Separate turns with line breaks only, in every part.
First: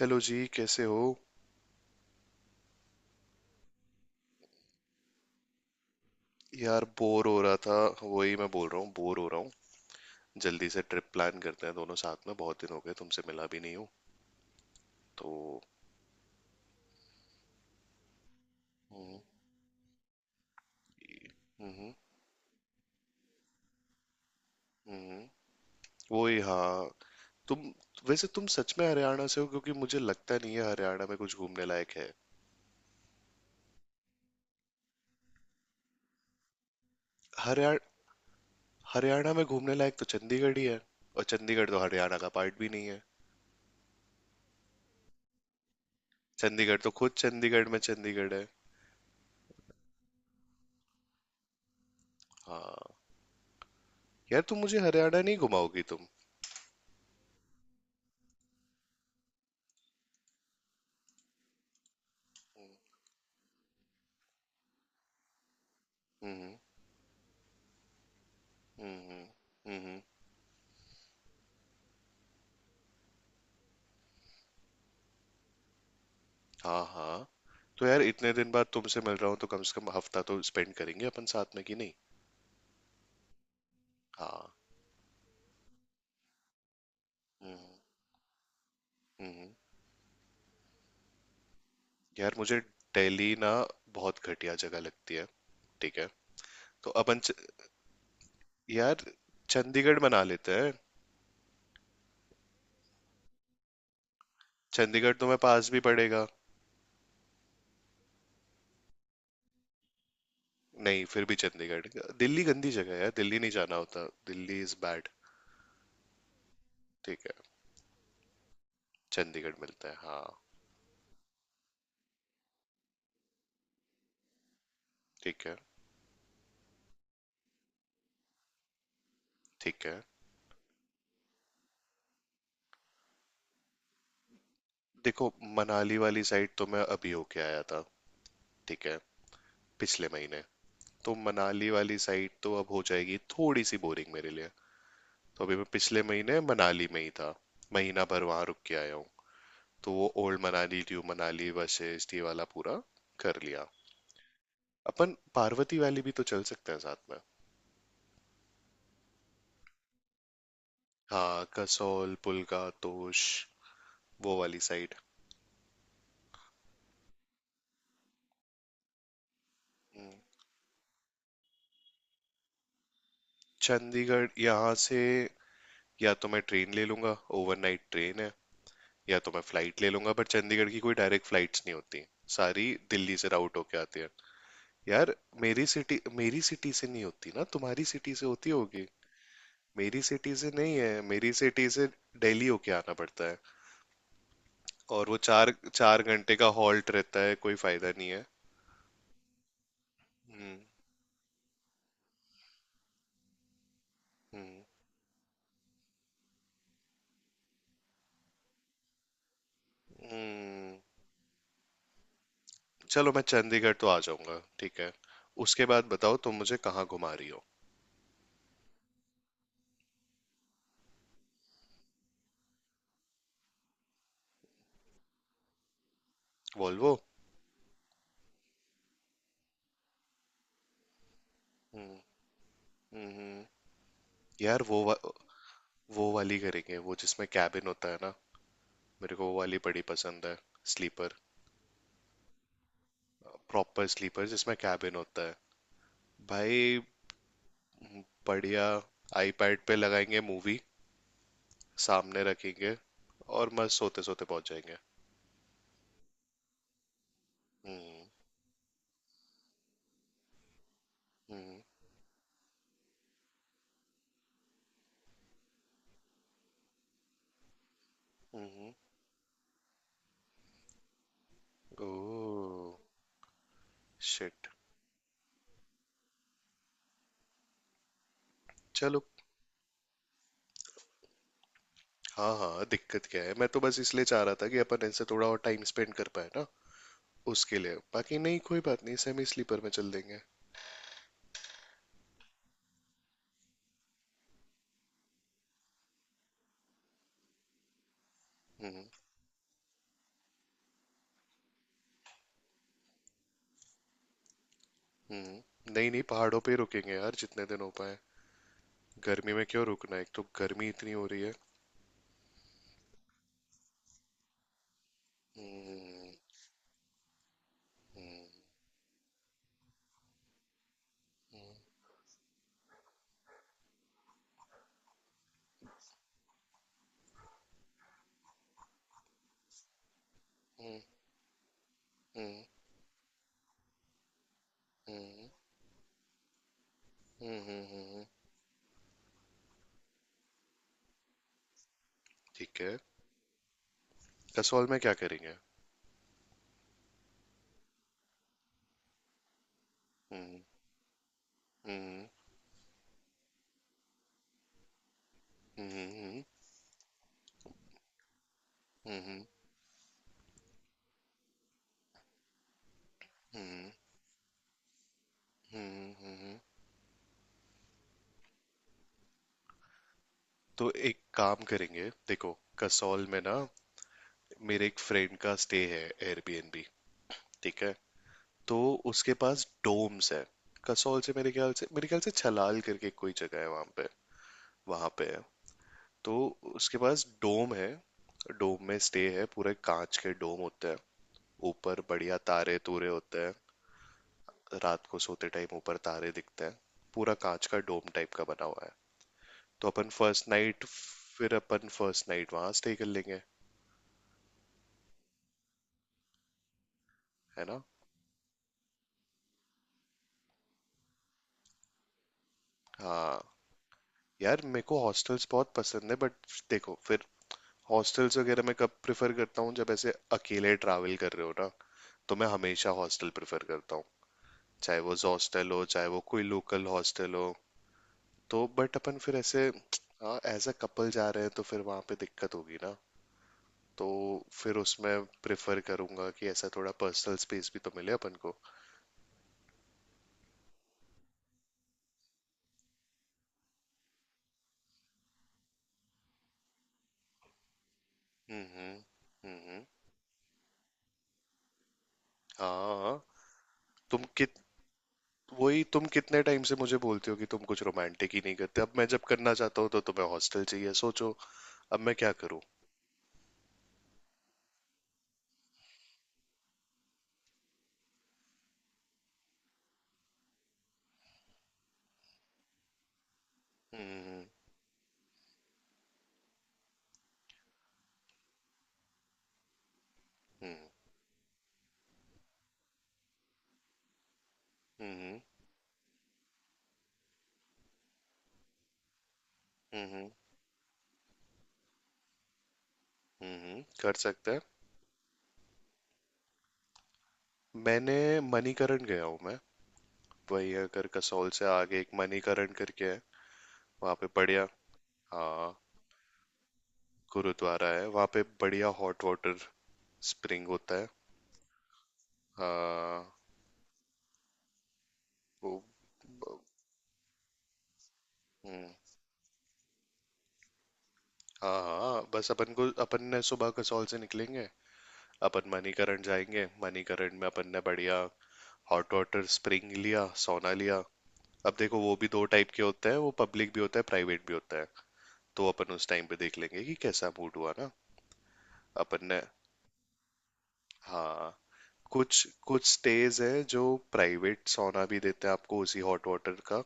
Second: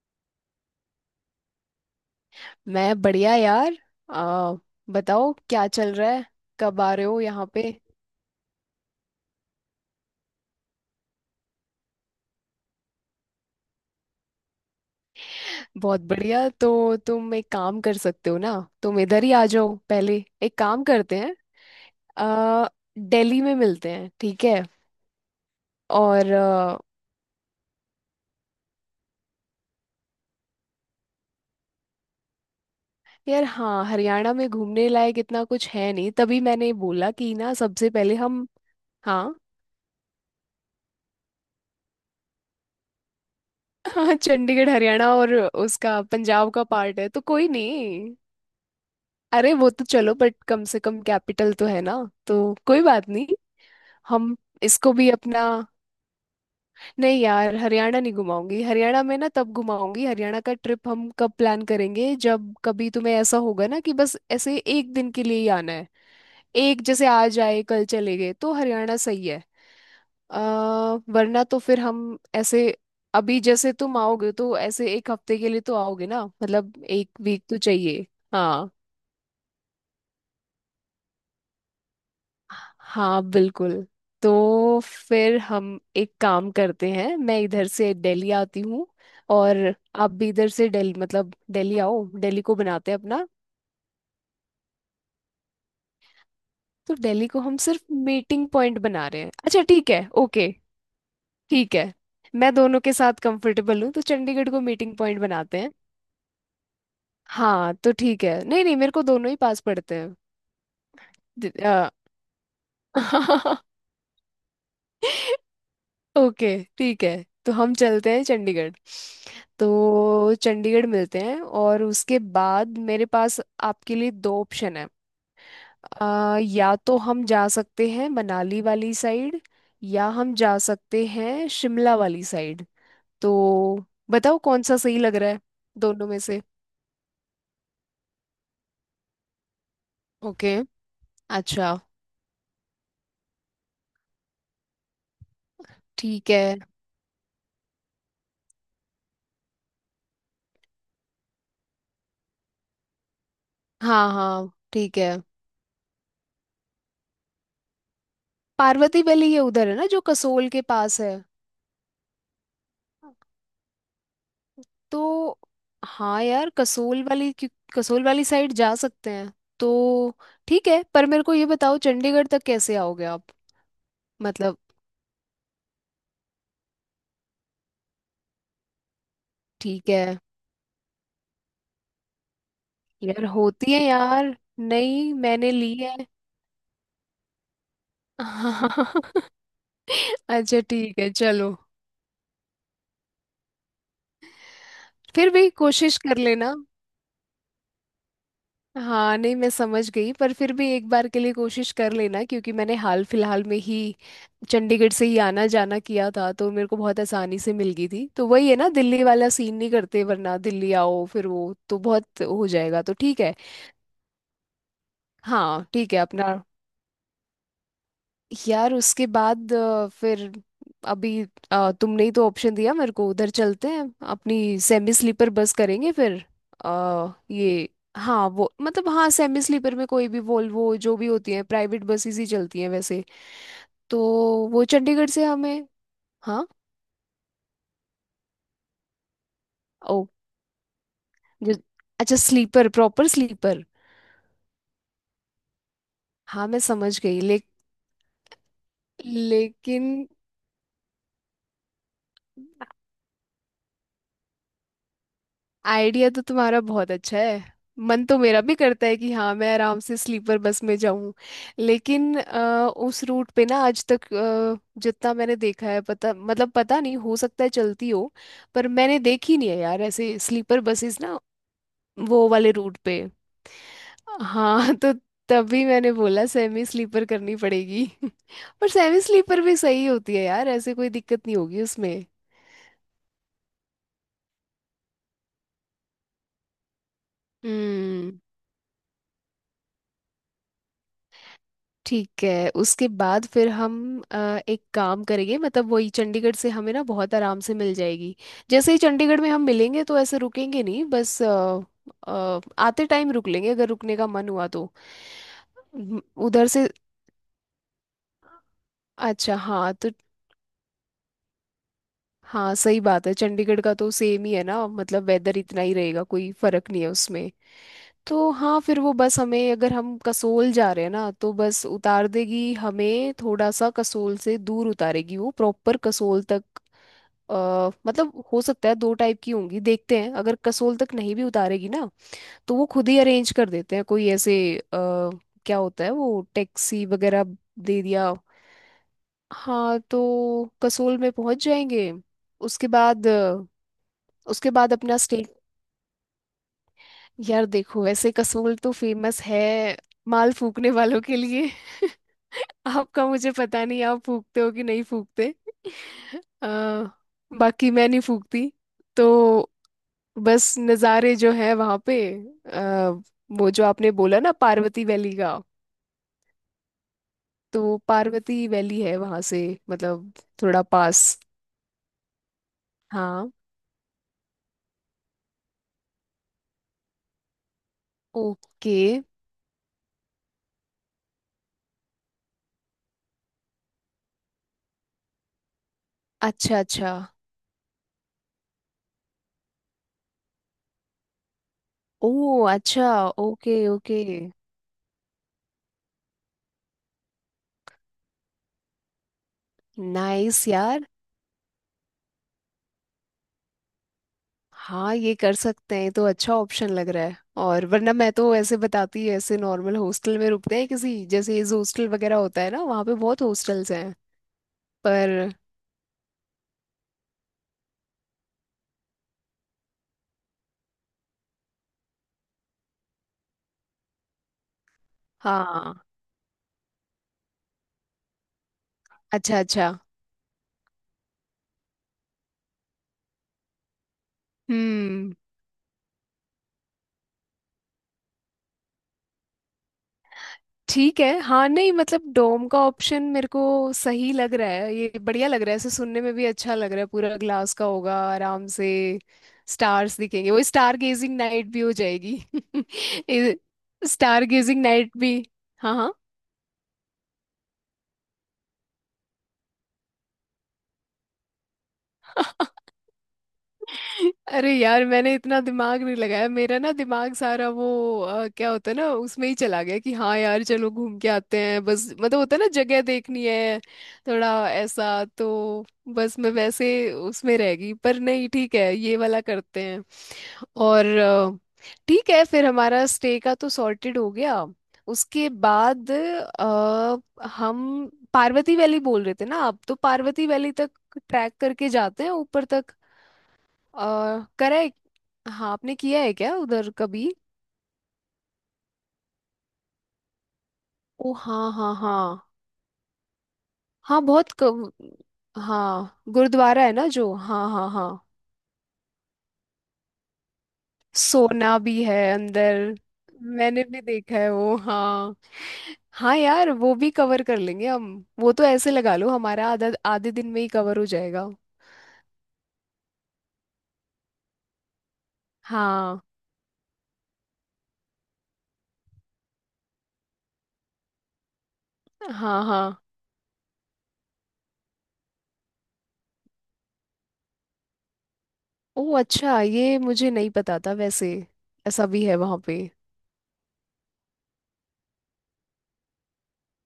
Hello जी, कैसे हो?
मैं बढ़िया यार। आ, बताओ क्या चल रहा है। कब
यार,
आ रहे हो
बोर हो
यहाँ
रहा
पे।
था। वही मैं बोल रहा हूँ, बोर हो रहा हूँ। जल्दी से ट्रिप प्लान करते हैं दोनों साथ में। बहुत दिन हो गए, तुमसे मिला भी नहीं हूँ। तो।
बहुत बढ़िया, तो तुम एक काम कर सकते हो ना, तुम
हम्म।
इधर ही आ जाओ पहले। एक काम करते हैं,
हम्म।
आ, दिल्ली में मिलते हैं, ठीक है।
हम्म।
और
वही, हाँ। तुम वैसे तुम सच में हरियाणा से हो? क्योंकि मुझे लगता नहीं है हरियाणा में कुछ घूमने लायक है।
यार हाँ, हरियाणा में घूमने लायक इतना कुछ है नहीं, तभी मैंने बोला कि ना
हरियाणा
सबसे पहले हम हाँ।
हरियाणा में घूमने लायक तो चंडीगढ़ ही है। और चंडीगढ़ तो हरियाणा का पार्ट भी नहीं है।
चंडीगढ़ हरियाणा और उसका पंजाब का
चंडीगढ़ तो
पार्ट है,
खुद
तो कोई
चंडीगढ़ में
नहीं।
चंडीगढ़ है।
अरे वो तो चलो, बट कम से कम कैपिटल तो है ना। तो
हाँ।
कोई बात नहीं। हम
यार, तुम मुझे
इसको भी
हरियाणा नहीं
अपना
घुमाओगी तुम?
नहीं यार, हरियाणा नहीं घुमाऊंगी, हरियाणा में ना तब घुमाऊंगी, हरियाणा का ट्रिप हम कब प्लान करेंगे, जब कभी तुम्हें ऐसा होगा ना कि बस ऐसे एक दिन के लिए ही आना है।
हम्म।
एक जैसे आज आए कल चले गए, तो हरियाणा
हम्म। हम्म।
सही है।
हम्म।
अ, वरना तो फिर हम ऐसे अभी जैसे तुम आओगे तो ऐसे एक हफ्ते के लिए तो आओगे ना, मतलब
हाँ,
एक
हाँ।
वीक तो
तो यार,
चाहिए।
इतने दिन बाद
हाँ
तुमसे मिल रहा हूँ तो कम से कम हफ्ता तो स्पेंड करेंगे अपन साथ में, कि नहीं?
हाँ, बिल्कुल।
हाँ।
तो फिर हम एक काम करते हैं, मैं
हम्म।
इधर से दिल्ली आती हूँ।
हम्म।
और आप भी इधर से दिल्ली, मतलब दिल्ली आओ,
यार,
दिल्ली को
मुझे
बनाते हैं
दिल्ली
अपना।
ना बहुत घटिया जगह लगती है। ठीक है। तो
तो
अपन
दिल्ली
च...
को हम सिर्फ मीटिंग पॉइंट बना
यार
रहे हैं, अच्छा ठीक
चंडीगढ़
है,
बना
ओके।
लेते हैं।
ठीक है। मैं दोनों के साथ कंफर्टेबल हूँ, तो चंडीगढ़ को मीटिंग
चंडीगढ़
पॉइंट
तुम्हें
बनाते
पास
हैं।
भी पड़ेगा।
हाँ तो ठीक है, नहीं नहीं, मेरे को दोनों ही पास पड़ते हैं।
नहीं, फिर भी चंडीगढ़।
दि-
दिल्ली गंदी जगह है
अ,
यार, दिल्ली नहीं जाना होता, दिल्ली इज बैड।
ओके, ठीक है।
ठीक है।
तो हम चलते हैं चंडीगढ़।
चंडीगढ़ मिलता है, हाँ।
तो चंडीगढ़ मिलते हैं, और उसके बाद मेरे पास आपके लिए दो ऑप्शन है।
ठीक है।
या तो हम जा सकते हैं मनाली वाली साइड,
ठीक है।
या हम जा सकते हैं शिमला वाली साइड। तो बताओ कौन सा सही लग
देखो,
रहा है,
मनाली
दोनों में
वाली
से।
साइड तो मैं अभी होके आया था। ठीक है। पिछले महीने।
ओके।
तो मनाली
अच्छा
वाली साइड तो अब हो जाएगी थोड़ी सी बोरिंग मेरे लिए। तो अभी मैं पिछले
ठीक
महीने
है।
मनाली में ही था। महीना भर वहां रुक के आया हूँ। तो वो ओल्ड मनाली, न्यू मनाली, वशिष्ठ, ये वाला पूरा कर लिया।
हाँ हाँ, ठीक है।
अपन पार्वती वैली भी तो चल सकते हैं साथ में।
पार्वती वैली ये उधर है ना जो कसोल के पास है।
हाँ, कसौल, पुलका, तोश, वो वाली साइड।
तो हाँ यार, कसोल वाली कसोल वाली साइड जा सकते हैं।
हम्म।
तो ठीक है, पर मेरे को ये बताओ चंडीगढ़ तक कैसे आओगे आप।
चंडीगढ़
मतलब
यहाँ से। या तो मैं ट्रेन ले लूंगा, ओवरनाइट ट्रेन है। या तो मैं फ्लाइट
ठीक
ले लूंगा,
है।
पर चंडीगढ़ की कोई डायरेक्ट फ्लाइट्स नहीं होती, सारी दिल्ली
यार
से राउट
होती
होके
है
आती है।
यार, नहीं
यार,
मैंने
मेरी
ली है।
सिटी मेरी सिटी से नहीं होती ना, तुम्हारी सिटी से होती होगी। मेरी सिटी से
अच्छा
नहीं
ठीक
है,
है,
मेरी
चलो।
सिटी से। दिल्ली होके आना पड़ता है। और वो
फिर भी
चार
कोशिश
चार
कर
घंटे का
लेना।
हॉल्ट रहता है, कोई फायदा नहीं है।
हाँ नहीं, मैं समझ गई पर फिर
हम्म।
भी एक बार के लिए कोशिश कर लेना, क्योंकि मैंने हाल फिलहाल में ही
हम्म।
चंडीगढ़ से ही आना जाना किया था, तो मेरे को बहुत आसानी से मिल गई थी, तो वही है ना, दिल्ली वाला सीन नहीं करते वरना दिल्ली
हम्म।
आओ फिर वो तो बहुत हो जाएगा, तो
चलो, मैं
ठीक है।
चंडीगढ़ तो आ जाऊंगा, ठीक है।
हाँ
उसके बाद
ठीक है
बताओ
अपना।
तुम मुझे कहाँ घुमा रही हो?
यार उसके बाद फिर अभी तुमने ही तो ऑप्शन दिया मेरे को, उधर चलते हैं, अपनी सेमी स्लीपर बस करेंगे फिर।
वॉल्वो।
ये हाँ वो मतलब, हाँ सेमी स्लीपर में कोई भी वोल्वो जो भी होती है, प्राइवेट
हम्म।
बसेस ही चलती हैं वैसे।
हम्म। हम्म।
तो
यार,
वो चंडीगढ़ से हमें
वो वाली
हाँ।
करेंगे, वो जिसमें कैबिन होता है ना। मेरे को वो वाली बड़ी
ओ
पसंद है। स्लीपर।
जो अच्छा sleeper, proper sleeper.
Proper sleeper जिसमें कैबिन होता है।
हाँ मैं
भाई,
समझ गई
बढ़िया। आईपैड पे
लेकिन
लगाएंगे मूवी, सामने रखेंगे। और मस्त सोते सोते पहुंच जाएंगे।
आइडिया तो तुम्हारा बहुत अच्छा है। मन
हम्म।
तो मेरा भी करता है कि हाँ मैं आराम से स्लीपर बस में जाऊं।
हम्म।
लेकिन उस रूट पे ना आज तक जितना मैंने देखा है, पता मतलब पता नहीं, हो सकता है चलती हो,
हम्म।
पर
हम्म।
मैंने देखी नहीं है यार ऐसे स्लीपर बसेस ना, वो वाले
ओह।
रूट पे।
शिट।
हाँ तो तभी मैंने बोला सेमी स्लीपर करनी पड़ेगी। पर सेमी
चलो।
स्लीपर भी सही होती है यार, ऐसे कोई दिक्कत नहीं होगी उसमें।
हाँ हाँ, दिक्कत क्या है, मैं तो बस इसलिए चाह रहा था कि अपन इनसे थोड़ा और टाइम स्पेंड कर पाए ना। उसके लिए
हम्म।
बाकी नहीं, कोई बात नहीं, सेमी स्लीपर में चल देंगे।
ठीक है, उसके बाद फिर हम अ, एक काम करेंगे, मतलब वही चंडीगढ़ से हमें ना बहुत आराम से मिल जाएगी। जैसे ही
हम्म।
चंडीगढ़ में हम मिलेंगे, तो ऐसे रुकेंगे नहीं बस, आते टाइम रुक लेंगे अगर रुकने का मन हुआ तो।
हम्म। नहीं नहीं, पहाड़ों
उधर
पे ही
से
रुकेंगे यार, जितने दिन हो पाए। गर्मी
अच्छा
में क्यों
हाँ तो
रुकना, एक तो गर्मी इतनी हो रही है।
हाँ सही बात है, चंडीगढ़ का तो सेम ही है ना, मतलब वेदर इतना ही रहेगा,
हम्म।
कोई फर्क नहीं है उसमें। तो
हम्म।
हाँ फिर वो बस हमें, अगर हम कसोल जा रहे हैं ना, तो बस उतार देगी हमें थोड़ा सा कसोल से दूर, उतारेगी वो प्रॉपर कसोल तक। मतलब हो सकता है दो टाइप की होंगी, देखते हैं, अगर कसोल
हम्म।
तक नहीं भी उतारेगी ना,
हम्म।
तो वो खुद ही अरेंज कर देते हैं, कोई ऐसे
हम्म।
क्या होता है वो, टैक्सी वगैरह
हम्म। हम्म।
दे
हम्म।
दिया। हाँ तो कसोल में पहुंच जाएंगे।
ठीक
उसके
है।
बाद उसके
कसौल
बाद
में क्या
अपना
करेंगे?
स्टेट यार देखो वैसे कसोल तो फेमस है माल
हम्म।
फूकने वालों के लिए।
हम्म।
आपका मुझे पता नहीं आप फूकते हो कि नहीं फूकते।
हम्म। हम्म।
अ, बाकी मैं नहीं फूकती।
हम्म।
तो बस नज़ारे जो है वहाँ पे, आ, वो जो
हम्म।
आपने बोला ना पार्वती वैली का,
हम्म। हम्म।
तो पार्वती वैली है वहाँ से, मतलब थोड़ा
तो एक
पास।
काम करेंगे, देखो कसौल में
हाँ।
ना, मेरे एक फ्रेंड का स्टे है, एयरबीएनबी। ठीक है। तो
ओके।
उसके पास डोम्स है। कसौल से, मेरे ख्याल से छलाल करके कोई जगह है वहां पे, वहां पे है। तो
अच्छा
उसके
अच्छा।
पास डोम है। डोम में स्टे है, पूरे कांच के डोम होते हैं। ऊपर
ओ
बढ़िया तारे तूरे
अच्छा,
होते हैं।
Okay okay.
रात को सोते टाइम ऊपर तारे दिखते हैं। पूरा कांच का डोम टाइप का बना हुआ है। तो अपन फर्स्ट
नाइस
नाइट
यार।
फिर अपन फर्स्ट नाइट वहां स्टे कर लेंगे।
हाँ ये कर सकते हैं, ये तो अच्छा ऑप्शन लग रहा है।
है ना।
और वरना मैं तो ऐसे बताती ऐसे नॉर्मल हॉस्टल में रुकते हैं किसी, जैसे ये हॉस्टल वगैरह होता है ना, वहाँ पे
हाँ।
बहुत हॉस्टल्स हैं।
यार, मेरे को हॉस्टल्स
पर
बहुत पसंद है, बट देखो, फिर हॉस्टल्स वगैरह मैं कब प्रेफर करता हूँ, जब ऐसे अकेले ट्रैवल कर रहे हो ना, तो मैं हमेशा हॉस्टल प्रेफर करता हूँ। चाहे वो हॉस्टल हो,
हाँ।
चाहे वो कोई लोकल हॉस्टल हो। तो बट अपन फिर
अच्छा
ऐसे,
अच्छा।
हाँ, एज अ कपल जा रहे हैं, तो फिर वहां पे दिक्कत होगी ना। तो फिर उसमें
हम्म,
प्रेफर करूंगा कि ऐसा थोड़ा पर्सनल स्पेस भी तो मिले अपन को।
ठीक है, हाँ नहीं मतलब डोम का ऑप्शन मेरे को सही लग रहा है, ये बढ़िया लग रहा है, ऐसे सुनने में भी अच्छा लग रहा है, पूरा ग्लास का होगा आराम
हम्म।
से,
हम्म। हम्म।
स्टार्स दिखेंगे, वो स्टार गेजिंग नाइट भी हो जाएगी।
हाँ। तुम
स्टार
कित
गेजिंग नाइट भी।
वही,
हाँ
तुम
हाँ।
कितने टाइम से मुझे बोलती हो कि तुम कुछ रोमांटिक ही नहीं करते, अब मैं जब करना चाहता हूँ तो तुम्हें हॉस्टल चाहिए, सोचो। अब मैं क्या करूँ?
अरे यार, मैंने इतना दिमाग नहीं लगाया, मेरा ना दिमाग सारा वो क्या होता है ना उसमें ही चला गया कि हाँ यार चलो घूम के आते हैं बस, मतलब होता है ना जगह देखनी है,
हम्म।
थोड़ा ऐसा तो बस मैं वैसे उसमें रह गई, पर नहीं ठीक है ये वाला करते हैं।
हम्म।
और ठीक है फिर हमारा स्टे का तो सॉर्टेड हो गया।
हम्म।
उसके बाद हम पार्वती वैली बोल रहे थे ना आप, तो
हम्म।
पार्वती वैली तक ट्रैक करके जाते हैं ऊपर तक।
हम्म। कर
और
सकते हैं।
करा है हाँ आपने किया है क्या उधर कभी।
मैंने मणिकरण गया हूँ मैं। वही, अगर
ओ
कसौल से
हाँ हाँ
आगे एक
हाँ।
मणिकरण करके है, वहाँ
हाँ
पे
बहुत
बढ़िया।
कम।
हाँ।
हाँ गुरुद्वारा है ना जो, हाँ
गुरुद्वारा
हाँ
है
हाँ।
वहाँ पे, बढ़िया हॉट वाटर स्प्रिंग होता है।
सोना भी है अंदर।
हाँ।
मैंने भी देखा है वो, हाँ।
वो
हाँ यार वो भी कवर कर लेंगे हम, वो तो
हम्म।
ऐसे लगा लो हमारा आधा आधे दिन में ही कवर हो जाएगा।
हाँ हाँ, बस अपन को, अपन ने सुबह कसौल से निकलेंगे। अपन
हाँ
मणिकरण जाएंगे, मणिकरण में अपन ने बढ़िया हॉट वाटर स्प्रिंग लिया, सोना लिया। अब देखो, वो भी दो
हाँ
टाइप के
हाँ।
होते हैं, वो पब्लिक भी होता है, प्राइवेट भी होता है। तो अपन उस टाइम पे देख लेंगे कि कैसा मूड हुआ ना।
ओ
अपन ने
अच्छा, ये मुझे नहीं पता था वैसे।
हाँ,
ऐसा भी है
कुछ
वहाँ पे।
कुछ स्टेज है जो प्राइवेट सोना भी देते हैं आपको उसी हॉट वाटर का।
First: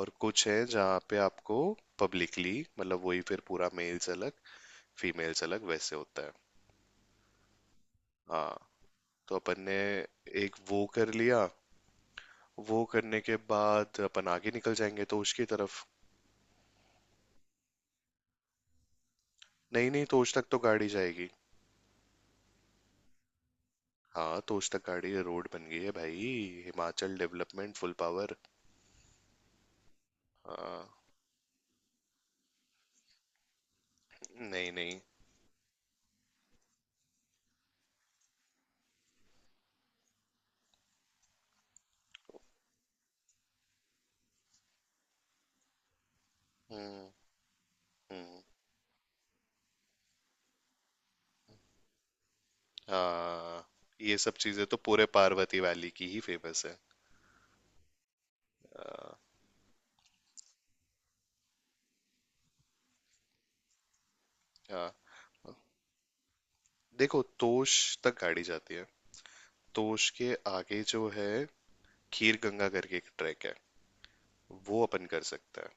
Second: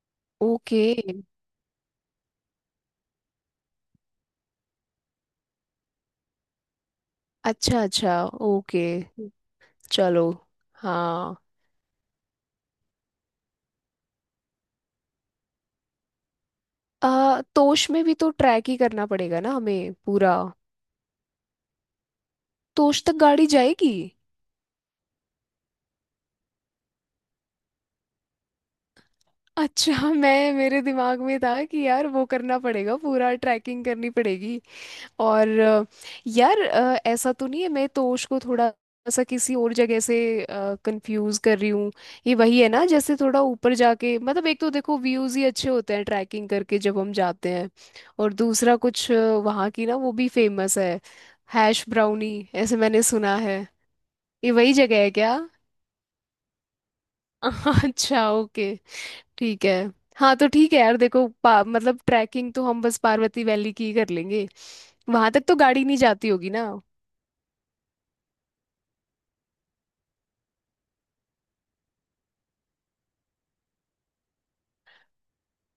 और कुछ है
ओके।
जहाँ पे आपको पब्लिकली, मतलब वही, फिर पूरा मेल्स अलग, फीमेल्स अलग, वैसे होता है।
अच्छा अच्छा।
हाँ।
ओके।
तो अपन ने
चलो।
एक वो कर
हाँ।
लिया। वो करने के बाद अपन आगे निकल जाएंगे तोश की तरफ।
तोश में भी तो ट्रैक ही करना पड़ेगा ना
नहीं
हमें
नहीं, तोश
पूरा।
तक तो गाड़ी जाएगी।
तोश तक गाड़ी जाएगी।
हाँ, तोश तक गाड़ी, रोड बन गई है भाई। Himachal development full power.
अच्छा मैं मेरे
हाँ।
दिमाग में था कि यार वो करना पड़ेगा, पूरा ट्रैकिंग करनी पड़ेगी।
नहीं नहीं।
और यार ऐसा तो नहीं है मैं तोश को थोड़ा सा किसी और जगह से कंफ्यूज कर रही हूँ। ये वही है ना जैसे थोड़ा ऊपर जाके, मतलब एक तो देखो व्यूज ही अच्छे होते हैं ट्रैकिंग करके जब
हम्म।
हम जाते हैं, और
हम्म।
दूसरा कुछ वहाँ की ना वो भी फेमस है, हैश ब्राउनी ऐसे मैंने सुना है।
हाँ, ये सब
ये
चीजें
वही
तो
जगह
पूरे
है क्या।
पार्वती वैली की ही फेमस है।
अच्छा ओके,
हाँ,
ठीक है। हाँ तो ठीक है यार देखो मतलब ट्रैकिंग तो हम बस पार्वती वैली की ही कर लेंगे।
हाँ,
वहां तक तो गाड़ी नहीं जाती होगी ना।
देखो, तोश तक गाड़ी जाती है। तोश के आगे जो है, खीर गंगा करके एक ट्रैक है, वो अपन कर सकते।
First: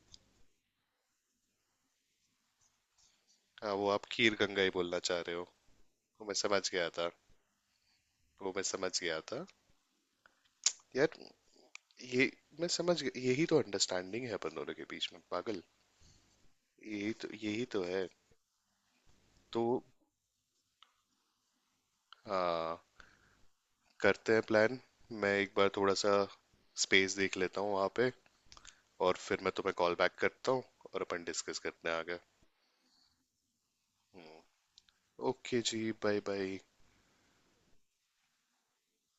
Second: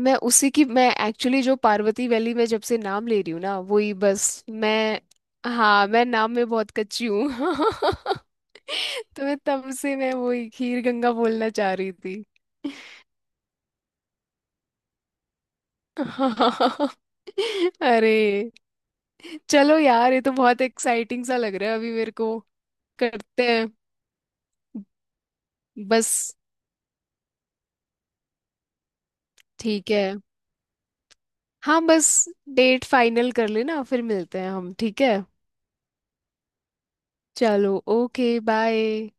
मैं उसी की मैं एक्चुअली जो पार्वती वैली में जब से नाम ले रही हूँ ना
हाँ, वो
वही
आप खीर
बस
गंगा ही बोलना
मैं
चाह रहे हो।
हाँ मैं
वो
नाम
मैं
में
समझ
बहुत
गया
कच्ची
था।
हूँ।
वो मैं समझ गया
तो मैं
था।
तब से मैं वही खीर गंगा
यार,
बोलना चाह रही थी।
ये मैं समझ गया, यही तो अंडरस्टैंडिंग है अपन दोनों के बीच में, पागल। यही तो, यही तो है।
अरे
तो
चलो यार ये तो बहुत एक्साइटिंग सा लग रहा है अभी मेरे को।
हाँ,
करते हैं
करते हैं प्लान। मैं एक बार थोड़ा सा
बस।
स्पेस देख लेता हूँ वहाँ पे, और फिर मैं तुम्हें
ठीक
कॉल
है,
बैक करता हूँ, और अपन डिस्कस
हाँ
करते हैं
बस
आगे।
डेट फाइनल कर लेना, फिर मिलते हैं हम, ठीक है।
ओके जी, बाय बाय।
चलो ओके बाय।